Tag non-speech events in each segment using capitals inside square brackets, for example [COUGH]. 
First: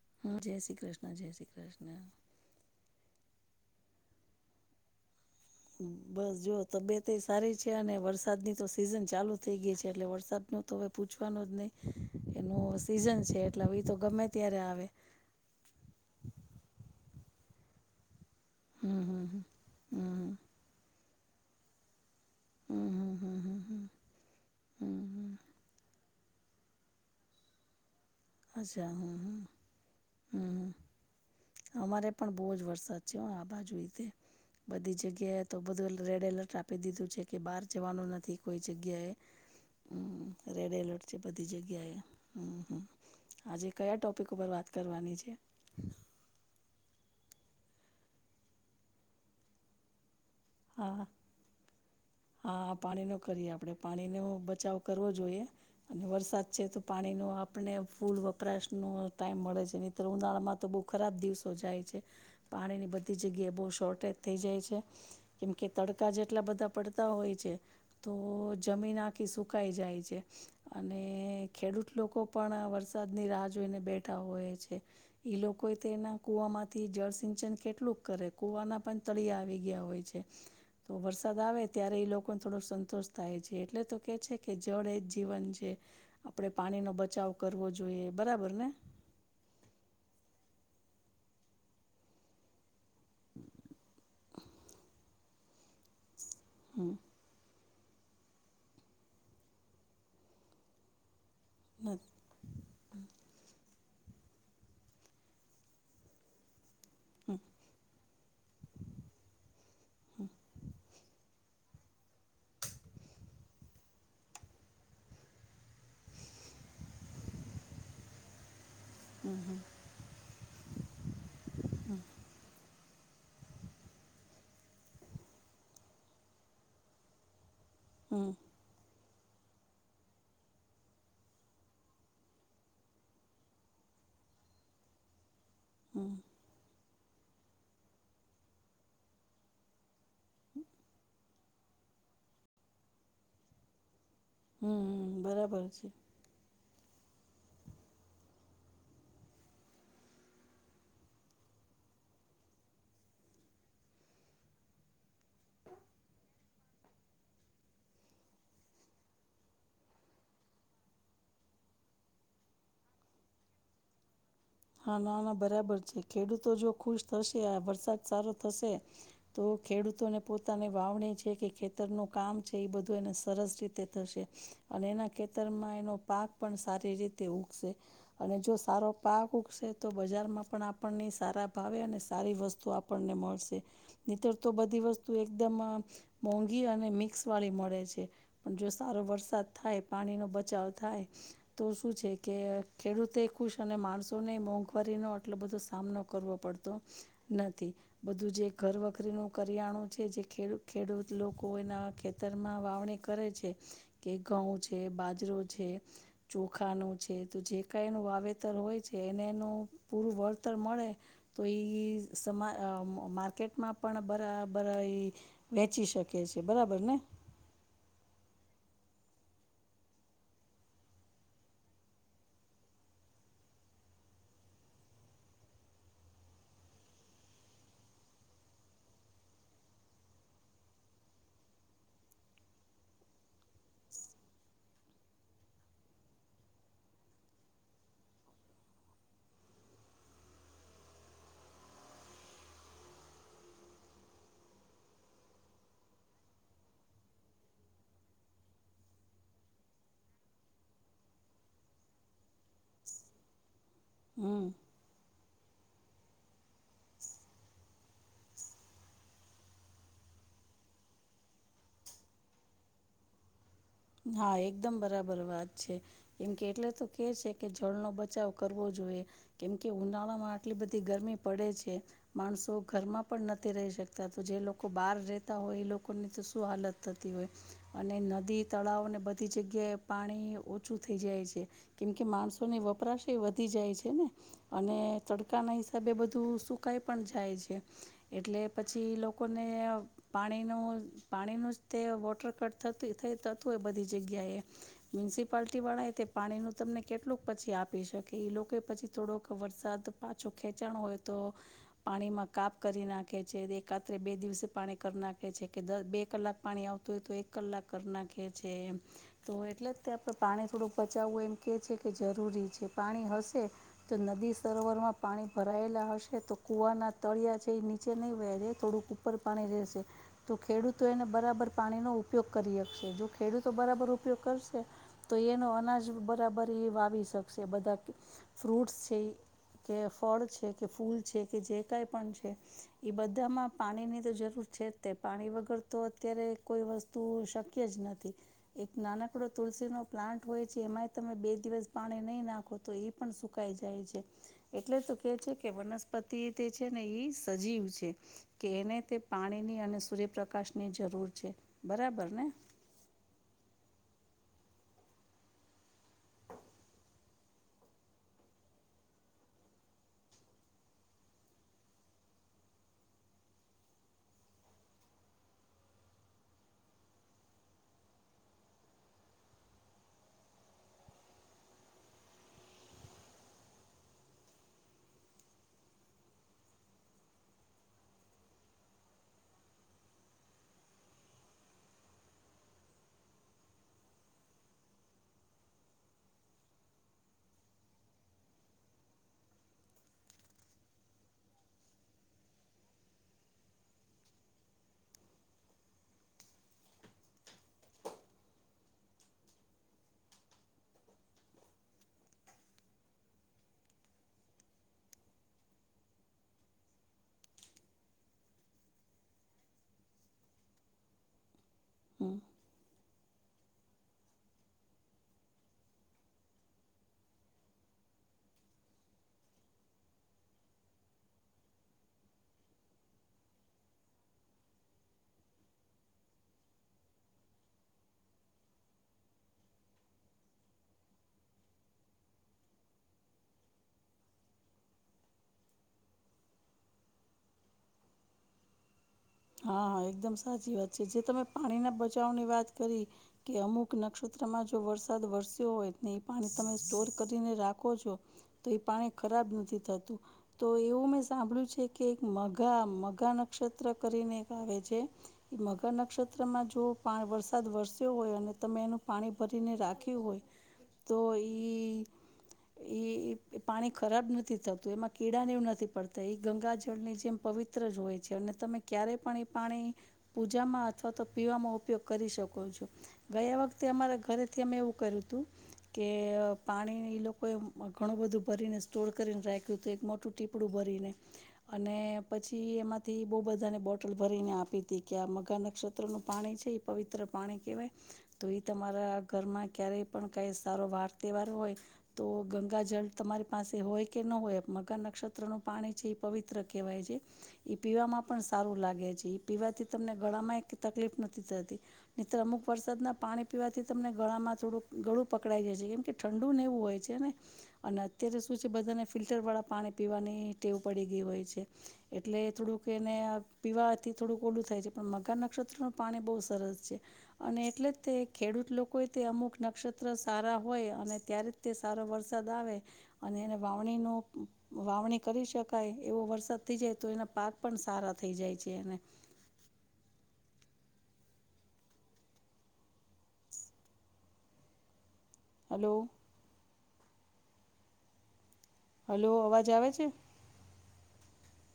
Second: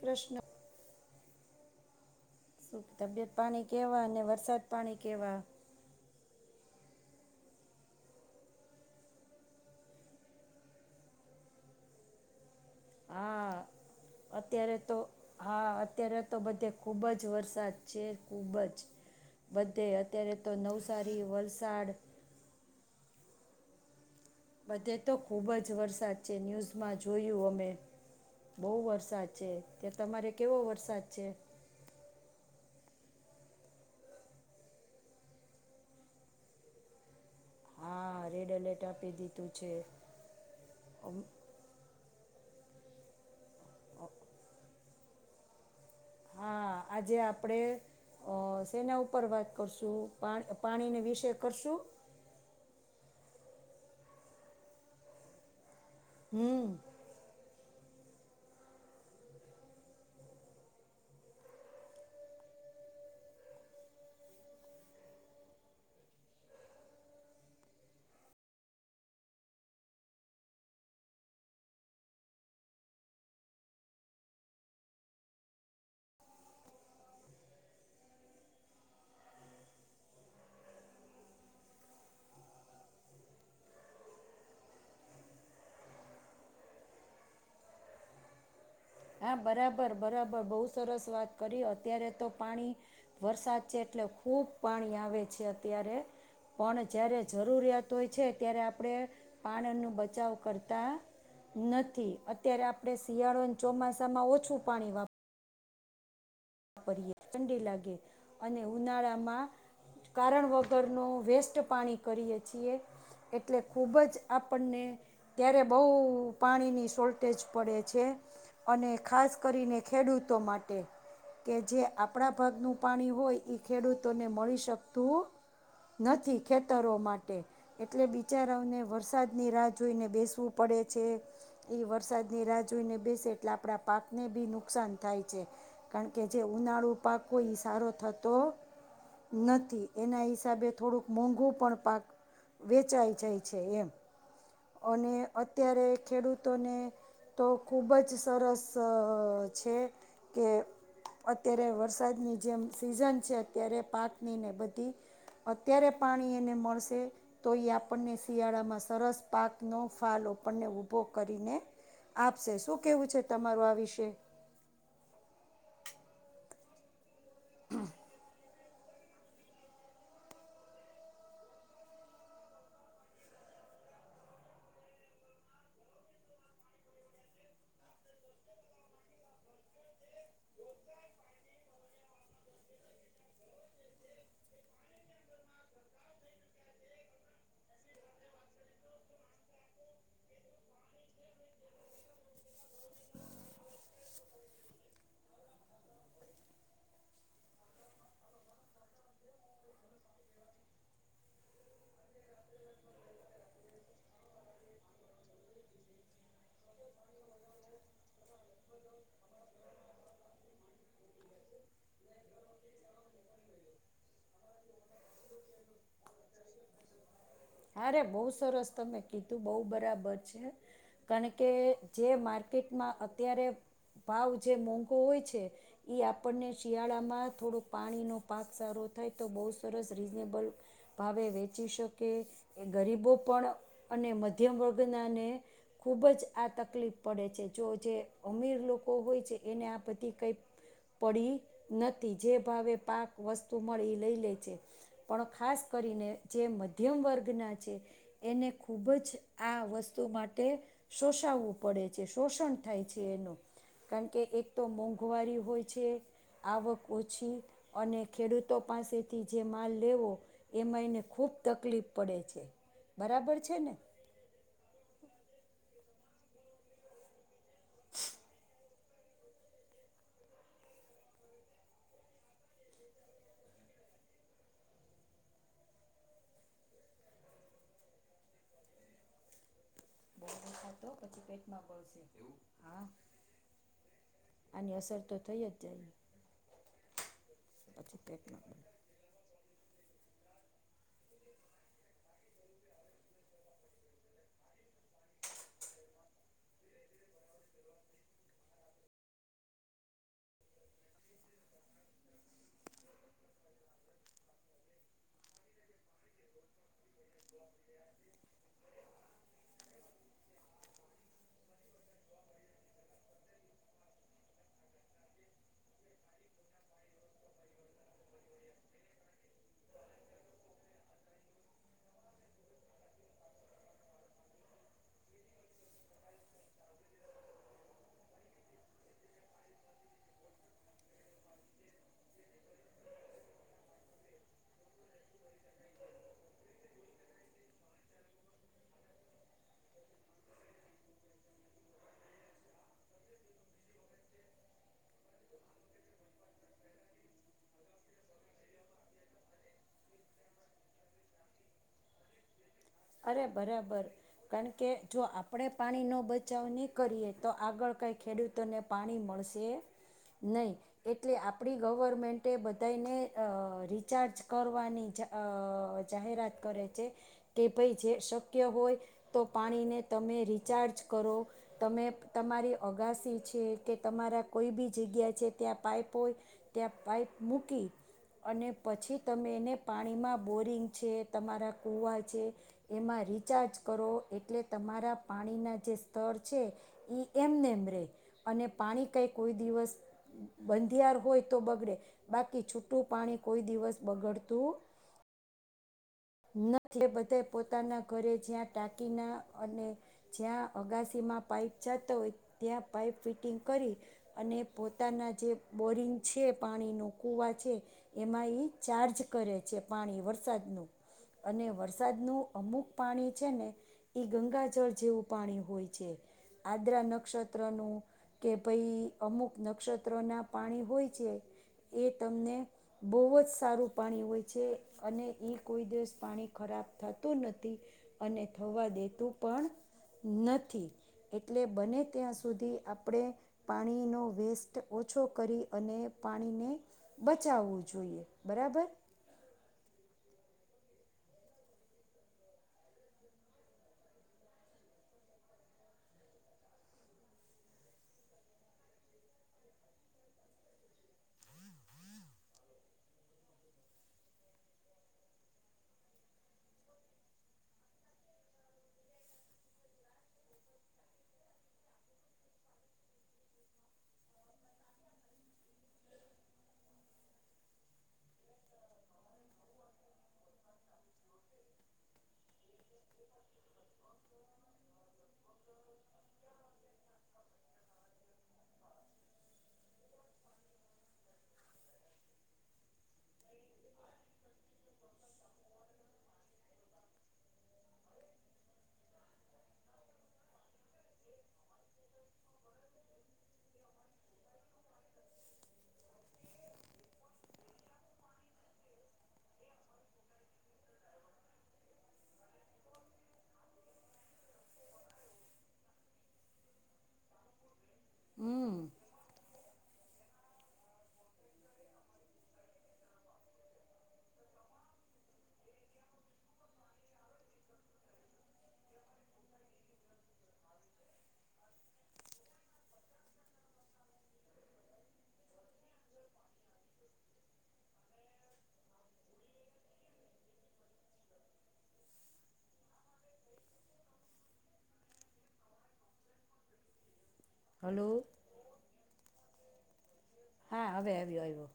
કૃષ્ણ હા જય શ્રી કૃષ્ણ જય શ્રી કૃષ્ણ. તબિયત પાણી કેહેવા અને વરસાદ પાણી કેવા બસ જો તબિયત એ સારી છે અને વરસાદની તો સિઝન ચાલુ થઇ ગઈ છે એટલે વરસાદનું તો હવે પૂછવાનું જ નહી એનું સીઝન છે એટલે હા ઈ એ તો ગમે ત્યારે અત્યારે આવે. તો હા અત્યારે તો બધે ખુબ જ વરસાદ છે. ખૂબ જ હમ હમ બધે હમ અત્યારે તો નવસારી વલસાડ હમ હમ હમ હમ હમ. બધે હમ તો હમ ખૂબ જ વરસાદ છે ન્યૂઝમાં જોયું અમે બહુ અચ્છા હમ વરસાદ હમ છે ત્યા તમારે કેવો હમ વરસાદ છે. અમારે પણ બહુજ વરસાદ છે આ બાજુતે. બધી જગ્યાએ તો બધું રેડ એલર્ટ આપી દીધું છે કે બહાર જવાનું હા નથી. તે રેડ કોઈ એલર્ટ જગ્યાએ આપી દીધું છે હમ રેડ એલર્ટ અમ, છે બધી જગ્યાએ. હમ હમ આજે કયા ટોપિક ઉપર વાત કરવાની છે. હા આજે આપણેે અ સેના ઉપર વાત કરશું પા. હા પાણીને વિષે કરશું. હા પાણી નો કરીએ આપણેે પાણીનો બચાવ કરવો જોઈએ. વરસાદ છે તો પાણી નુ આપ. આપને ફૂલ વપરાશનો ટાઈમ મળે છે ન તોર ઉનાળામાં તો બહુ ખરાબ દિવસો જાય છે. પાણીની બધી જગ્યાએ બહુ શોર્ટેજ થઈ જાય છે. કેમ કે તડકા જેટલા બધા પડતા હોય છે. તો જમીન આખી સુકાઈ જાય છે. અને ખેડૂત લોકો પણ વરસાદની રાહ જોઈને બેઠા હોય છે. લોકો તો એના કુવામાંથી જળ સિંચન કેટલુંક કરે કુવાના પણ તળિયા આવી ગયા હોય છે. તો વરસાદ આવે ત્યારે એ લોકોને થોડોક સંતોષ થાય છે એટલે તો કે છે કે જળ એ જ જીવન છે. આપડણે પાણી નો બચાવ કરવો જોઈએ બરાબર ને. હા બરાબર બરાબર બહુ સરસ વાત કરી અત્યારે તો પાણી વરસાદ છે એટલે ખૂબ પાણી આવે છે અત્યારે પણ હમ જય્યારે જરૂરિયાત હોય છે ત્યારે આપણે પાણીનો બચાવ કરતા હમ નથી અત્યારે આપણે શિયાળોને ચોમાસા માં ઓછું પાણી વાપર ઠંડી લાગે અને ઉનાળામાં કારણ વગર ન વેસ્ટ પાણી કરીએે છીએ એટલે ખુબજ આપણને ત્યારે બહુ પાણીની શોલટેેજ પડે છે અને ખાસ કરીને ખેડૂતો માટે. કે જે આપણા ભાગનું પાણી હોય ખેડૂતોને મળી શકતું નથી ખેતરો માટે એટલે હમ બિચારાઓને વરસાદની રા જોઈને બેસવું પડે છે. એ વરસાદની રાહ જોઈને બેસે એટલે આપણા પાકને બી નુકસાન થાય છે. હમ કારણ કે જે ઉનાળુ પાકો ઈ સારો થતો નથી એના હિસાબે થોડુંક મોંઘું પણ પાક વેચાઈ જાય છે એમ અને હમ બરાબર અત્યારે છે ખેડૂતોને તો ખૂબજ સરસ છે કે અત્યારે વરસાદની જેમ સીઝન છે અત્યારે પાકની ને બધી અત્યારે પાણી એને મળશે. તો એ આપણને શિયાળામાં સરસ પાક ન ફળ આપણને ઉભો કરીને. આપશે શું કેવું છે તમારું આ વિશે? હા ના ના બરાબર છે ખેડૂતો જો ખુશ થશે આ વરસાદ સારો થશે. તો ખેડૂતોને પોતાની વાવણી છે કે ખેતરનું કામ છે એ બધું એને સરસ રીતે થશે. અને એના ખેતરમાં એનો પાક પણ સારી રીતે ઉગશે. અને જો સારો પાક તો બજારમાં પણ આપણને સારા ભાવે અને સારી વસ્તુ આપણને મળશે. નીતર તો બધી વસ્તુ એકદમ મોંઘી અને મિક્સ વાળી મળે છે. પણ જો સારો વરસાદ થાય પાણીનો બચાવ થાય તો શું છે કે ખેડૂતે ખુશ અને માણસો અને મોંઘવારીનો આટલો બધો સામનો કરવો પડતો નથી. બધું જે ઘર વખરીનું કરિયાણું છે જે ખેડૂત ખેડૂત લોકો એના ખેત ખેતરમાં વાવણી કરે છે કે ઘઉં છે, બાજરો છે. ચોખાનું છે તો જે કઈનુ વાવેતર હોય, એને એનું પૂરું વળતર મળે. તો એ સમા અ માર્કેટમાં પણ ભરા ભરાય. વેચી શકે છે બરાબર ને. અરે બહુ સરસ તમે કીધું બહુ બરાબર છે કારણ કે જે માર્કેટમાં અત્યારે ભાવ જે મોંઘો હોય છે એ આપણને શિયાળામાં થોડુંક પાણીનો પાક સારો થાય તો બહુ સરસ રીઝનેબલ ભાવે વેચી શકે એ ગરીબો પણ અને મધ્યમ વર્ગનાને ખૂબ જ આ તકલીફ પડે છે. જો જે અમીર લોકો હોય છે એને આ બધી કંઈક પડી નથી જે ભાવે પાક વસ્તુ મળી લઈ લે છે. પણ ખાસ કરીને જે મધ્યમ વર્ગના છે. એને ખૂબ જ આ વસ્તુ માટે શોષાવવું પડે છે શોષણ થાય છે એનું કારણકે હમ એક તો મોંઘ મોંગવારી હોય છે આવક ઓછી. અને ખેડૂતો પાસેથી જે માલ લેવો. એમાં એને ખુબ તકલીફ પડે છે બરાબર છે ને. હા એકદમ બરાબર વાત છે એમ કે એટલે તો કે છે કે જળનો બચાવ કરવો જોઈએ કેમકે ઉનાળામાં આટલી બધી ગરમી પડે છે. માણસો ઘરમાં પણ નથી રહી શકતા તો જે લોકો બહાર રતા હોય એ લોકો ની તો શું હાલત થતી હોય અને નદી તળાવને બધી જગ્યાએ પાણી બોલો ઓછું ખાતો થઈ પછી જાય છે પેટમાં બળશે કેમકે માણસોની હા વપરાશ એ વધી જાય છે ને અને આની અસર તો થઈ તડકા જ ના હિસાબે જાય બધું સુકાઈ પણ જાય છે પછી પેટમાં એટલે બળશે પછી લોકો લોકોને પાણીનું પાણીનું જ તે વોટર કટ થતું થઈ તોય બધી જગ્યાએ મ્યુનિસિપાલટી વાળા એ તે પાણી નું તમને કેટલુંક પછી આપી શકે લોકો પછી થોડોક વરસાદ પાછું ખેંચાણ હોય તો, પાણીમાં કાપ કરી નાખે છે એક રાત્રે બે દિવસે પાણી કરી નાખે છે કે બે કલાક પાણી આવતું હોય તો એક કલાક કર નાખે છે. તો એટલે જ તે આપણે પાણી થોડુંક પચાવવું એમ કેહે છે કે જરૂરી છે પાણી હશે તો નદી સરોવરમાં પાણી ભરાયેલા હશે તો કુવાના તળિયા જે એ નીચે નહીં વહેરેે થોડુંક ઉપર પાણી રહેશે તો ખેડૂતો એને બરાબર પાણીનો ઉપયોગ કરી આપશે જો ખેડૂતો બરાબર ઉપયોગ કરશે તો એનો અનાજ બરાબર એ વાવી શકશે બધા ફ્રૂટ્સ છે, કે ફળ છે, કે ફૂલ છે કે જે કઈ પણ છે, એ બધામાં પાણીની તો જરૂર છે જ તે પાણી વગર તો અત્યારે કોઈ વસ્તુ તું શક્ય જ નથી. એક નાનકડો તુલસી નો પ્લાન્ટ હોય છે એમાંય તમે બે દિવસ પાણી નહી નાખો તો એ પણ સુકાઈ જાય છે. એટલે તો કે છે કે વનસ્પતિ તે છે ને એ સજીવ છે. કે એને તે પાણીની અને સૂર્યપ્રકાશ ની જરૂર છે બરાબર ને. અરે બરાબર. કારણ કે જો આપણે પાણીનો બચાવ નહીં કરીએ તો આગળ કંઈ ખેડૂત તને પાણી મળશે નહીં. એટલે આપડી ગવર્મેન્ટ બધાને અ રિચાર્જ કરવાની અ જાહેરાત કરે છે. કે ભાઈ જે શક્ય હોય તો પાણીને તમે રિચાર્જ કરો. તમે તમારી અગાસી છે કે તમારા કોઈ બી જગ્યા છે ત્યાં પાઈપો ત્યાં પાઈપ મૂકી અને પછી તમે એને પાણીમાં બોરિંગ છે તમારા કૂવા છે. એમાં રિચાર્જ કરો એટલે તમારા પાણીના જે સ્તર છે. ઈ એમને એમ રે અને પાણી કઈ કોઈ દિવસ બંધિયાર હોય તો બગડે બાકી છૂટું પાણી કોઈ દિવસ બગડતું નથી બધા પોતાના ઘરે જ્યાં ટાકીના અને- - જ્યાં અગાસીમાં પાઈપ જતો હોય ત્યાં પાઈપ ફિટિંગ કરી અને પોતાના જે બોરિંગ છે પાણી કુવા છે. એમાં ચાર્જ કરે છે પાણી વરસાદનું અને હમ વરસાદનું અમુક પાણી છે ને એઈ ગંગા જળ જેવું પાણી હોય છે. આદ્રા નક્ષત્ર નું કે ભાઈ અમુક નક્ષત્ર ના પાણી હોય છે. એ તમને બહુ જ સારું પાણી હોય છે અને એ- - કોઈ દિવસ પાણી ખરાબ થતું નથી અને થવા દેતું પણ- - નથી એટલે બને ત્યાં સુધી આપણે પાણીનો વેસ્ટ ઓછો કરી અને પાણીને બચાવવું જોઈએ બરાબર. હા, હા એકદમ સાચી વાત છે જે તમે પાણીના બચાવની વાત કરી કે અમુક નક્ષત્રમાં જો વરસાદ વરસ્યો હોય એ પાણી તમે સ્ટોર કરીને રાખો છો. તો એ પાણી ખરાબ નથી થતું. તો એવું મેં સાંભળ્યું છે કે એક મઘા મઘા નક્ષત્ર કરીને એક આવે છે. મઘા નક્ષત્રમાં જો પા વરસાદ વરસ્યો હોય અને તમે એનું પાણી ભરીને રાખ્યું હોય તો ઈ- - એ પાણી ખરાબ નથી થતું એમાં કીડાને એવું નથી પડતા એ ગંગા જળની જેમ પવિત્ર જ હોય છે અને તમે ક્યારે પણ એ પાણી પૂજામાં અથવા તો પીવામાં ઉપયોગ કરી શકો છો. ગયા વખતે અમારા ઘરેથી અમે એવું કર્યું હતું કે પાણી ઈ લોકોએ ઘણું બધું ભરીને સ્ટોર કરીને રાખ્યું હતુ એક મોટું ટીપ ડું ભરીને અને પછી એમાંથી બહું બધા બધાને બોટલ ભરીને આપી હતી કે આ મગા નક્ષત્ર નું પાણી છે એ પવિત્ર પાણી કહેવાય તો એ તમારા ઘરમાં ક્યારેય પણ કઈ સારો વાર તહેવાર હોય તો ગંગા જળ તમારી પાસે હોય કે ન હોય મગા નક્ષત્ર નું પાણી છે એ પવિત્ર કહેવાય છે. પીવામાં પણ સારું લાગે છે પીવાથી તમને ગળામાં તકલીફ નથી થતી. નિતર અમુક વરસાદ ના પાણી પીવાથી તમને ગળામાં થોડું ગળું પકડાઈ જશે કેમ કે ઠંડુ ને એવું હોય છે ને અને અત્યારે શું છે હમ બધાને ફિલ્ટર વાળા પાણી પીવાની ટેવ પડી ગઈ હોય છે એટલે થોડુંક કે એને પીવાથી થોડુંક ઓડું થાય છે પણ મગા નક્ષત્રનું પાણી બહુ સરસ છે. અને એટલે જ તે ખેડૂત લોકોએ તે અમુક નક્ષત્ર સારા હોય અને ત્યારે તે સારો વરસાદ આવે અને એને વાવણીનું વાવણી કરી શકાય એવો વરસાદ થઈ જાય તો એના પાક પણ સારા થઈ જાય છે એને હલો. હલો. હલો અવાજ આવે છે? હા હવે આવ્યો આવ્યો,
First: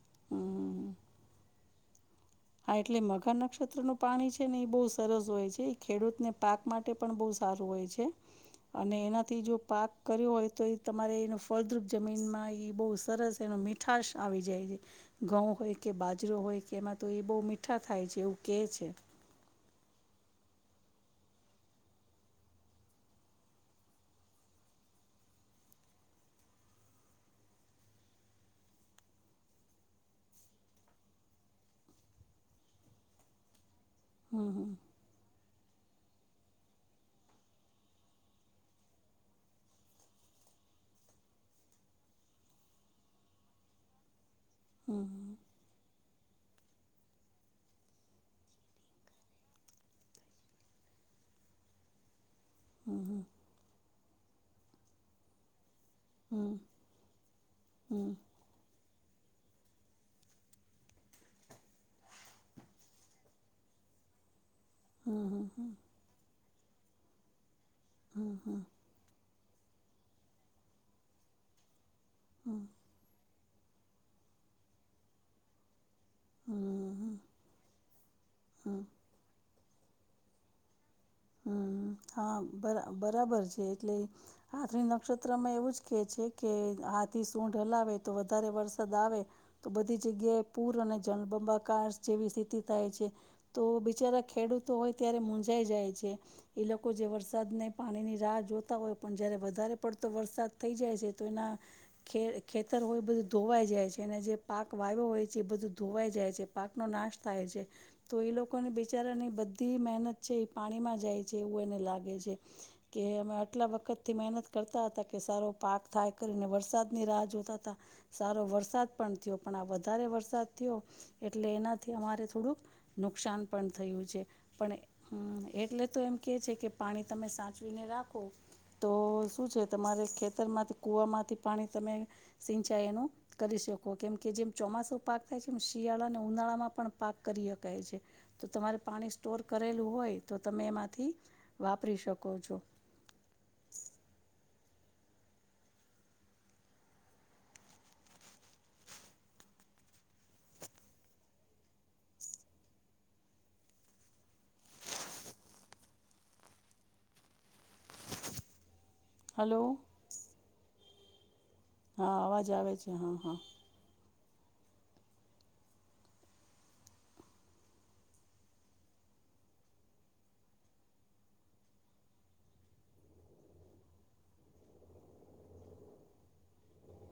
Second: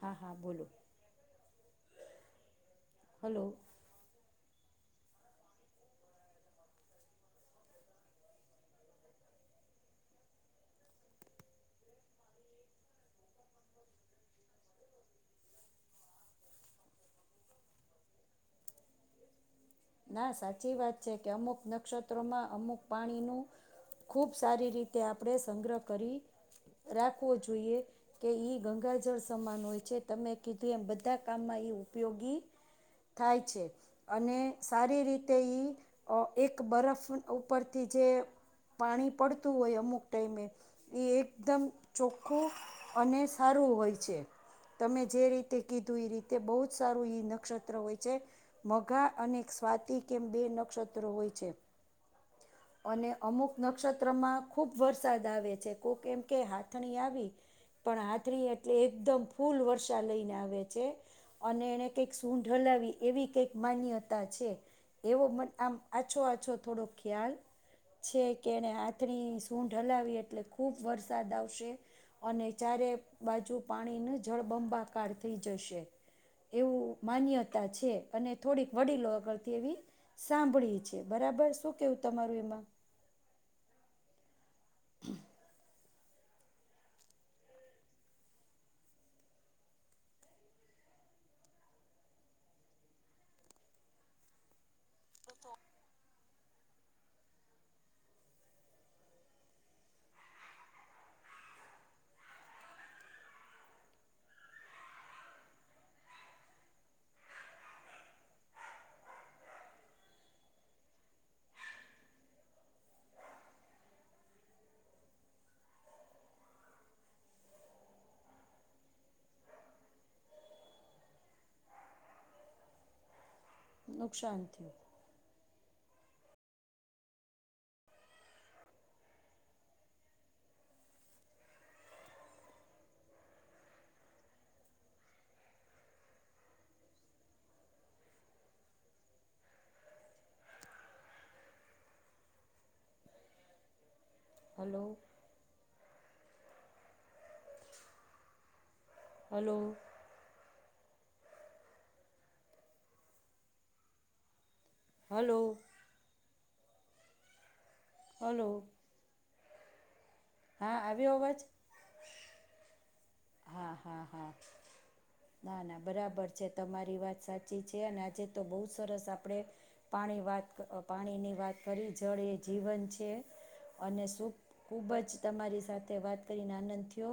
હા હા બોલો. હમ હા, એટલે મગા હલો નક્ષત્ર નો પાણી છે, ને એ બહુ સરસ હોય છે, એ ખેડૂતને પાક માટે પણ બહુ સારું હોય છે. અને એનાથી જો પાક કર્યો હોય તો એ તમારે એનો ફળદ્રુપ જમીનમાં એ બહુ સરસ એનો મીઠ- - ઉઠાશ આવી જાય છે, ઘઉં હોય કે બાજરો હોય કે એમાં- - તો એ બહુ મીઠા થાય છે, એવું કહે છે. ના સાચી વાત છે, કે અમુક નક્ષત્રોમાં અમુક પાણી નું- - ખુબ સારી રીતે આપણે સંગ્રહ કરી રાખવો જોઈએ. કે ઈ ગંગાજળ સમાન હોય છે, તમે કીધું એમ બધા કામમાં ઉપયોગી- - થાય છે, અને- - સારી રીતે એક બરફ ઉપરથી જે- - પાણી પડતું હોય અમુક ટાઈમે એ એકદમ ચોખ્ખું અને સારું હોય છે, તમે જે રીતે તે કીધું એ રીતે બો જ સારું એ નક્ષત્ર હોય છે, મોઘા અને, સ્વાથી કેમ બે નક્ષત્ર હોય છે, અને અમુક નક્ષત્ર ખુબ વરસાદ આવે છે, કો કેમ કે હમ હાથણી આવી પણ હમ હાથરી એટલે એકદમ ફૂલ વર્ષા લઈને આવે છે અને એણે કંઈક સૂઢ હલાવી એવી કંઈક માન્ય છે, એવો હમ મ હમ આમ આછો આછો થોડો ખ્યાલ છે, કે એને [UNINTELLIGIBLE] સૂંઢ હલાવી એટલે ખૂબ વરસાદ આવશે અને ચારે બાજુ પાણીનુ જળબંબાકાર થઈ જશે હમ એવું હમ માન્યતા છે અને થોડીક હમ વડીલોગળથી એવી સાંભળી છે, બરાબર શું હમ કેવું હા તમારું એમાં [UNINTELLIGIBLE] બરાબર છે, એટલે આથ્રી નક્ષત્રમાં એવું જ કે છે, કે હાથી સૂઢ હલાવે તો વધારે વરસાદ આવે તો બધી જગ્યાએ પૂર અને જલબંબાકાર જેવી સ્થિતિ થાય છે તો બિચારા ખેડૂતો હોય ત્યારે મુંજાઈ જાય છે એ લોકો જે વરસાદને પાણીની રાહ જોતા હોય પણ જ્યારે વધારે પડતો વરસાદ થઈ જાય છે, તો એના ખે ખેતર હોય એ બધું ધોવાઈ જાય છે, અને જે પાક વાવ્યો હોય છે, એ બધું ધોવાઈ જાય છે પાકનો નાશ થાય છે, તો એ લોકોની બિચારાની બધી મહેનત છે, એ પાણીમાં જાય છે, એવું એને લાગે છે કે અમે આટલા વખત થી મેનત કરતા હતા કે સારો પાક થાય કરીને વરસાદ ની રાહ જોતા હતા સારો વરસાદ પણ થીયો પણ આ વધારે વરસાદ થીયો એટલે એનાથી અમારે થોડુંક નુકસાન પણ થયું છે, નુકસાન થયું પણ એટલે તો એમ કેય છે, કે પાણી તમે સાચવીને રાખો તો શું છે, તમારે ખેતરમાંથી કુવા માંથી પાણી તમે સિંચાઈ એનું કરી શકો કેમ કે જેમ ચોમાસું પાક થાય છે, એમ શિયાળાને ઉનાળામાં પણ પાક કરી હકાય છે તો તમારે પાણી સ્ટોર કરેલું હોય તો તમે એમાંથી વાપરી શકો છો હાલો હાલો હાલો હાલો હાલો હા આવીયો અવાજ હા અવાજ આવે છે, હા હા હા હા ના ના બરાબર છે, તમારી વાત સાચી છે, અને આજે તો બો સરસ આપડે પાણી વાત પાણીની વાત કરી જળ એ જીવન છે અને [UNINTELLIGIBLE] ખુબ જ તમારી સાથે વાત કરીને આનંદ થીયો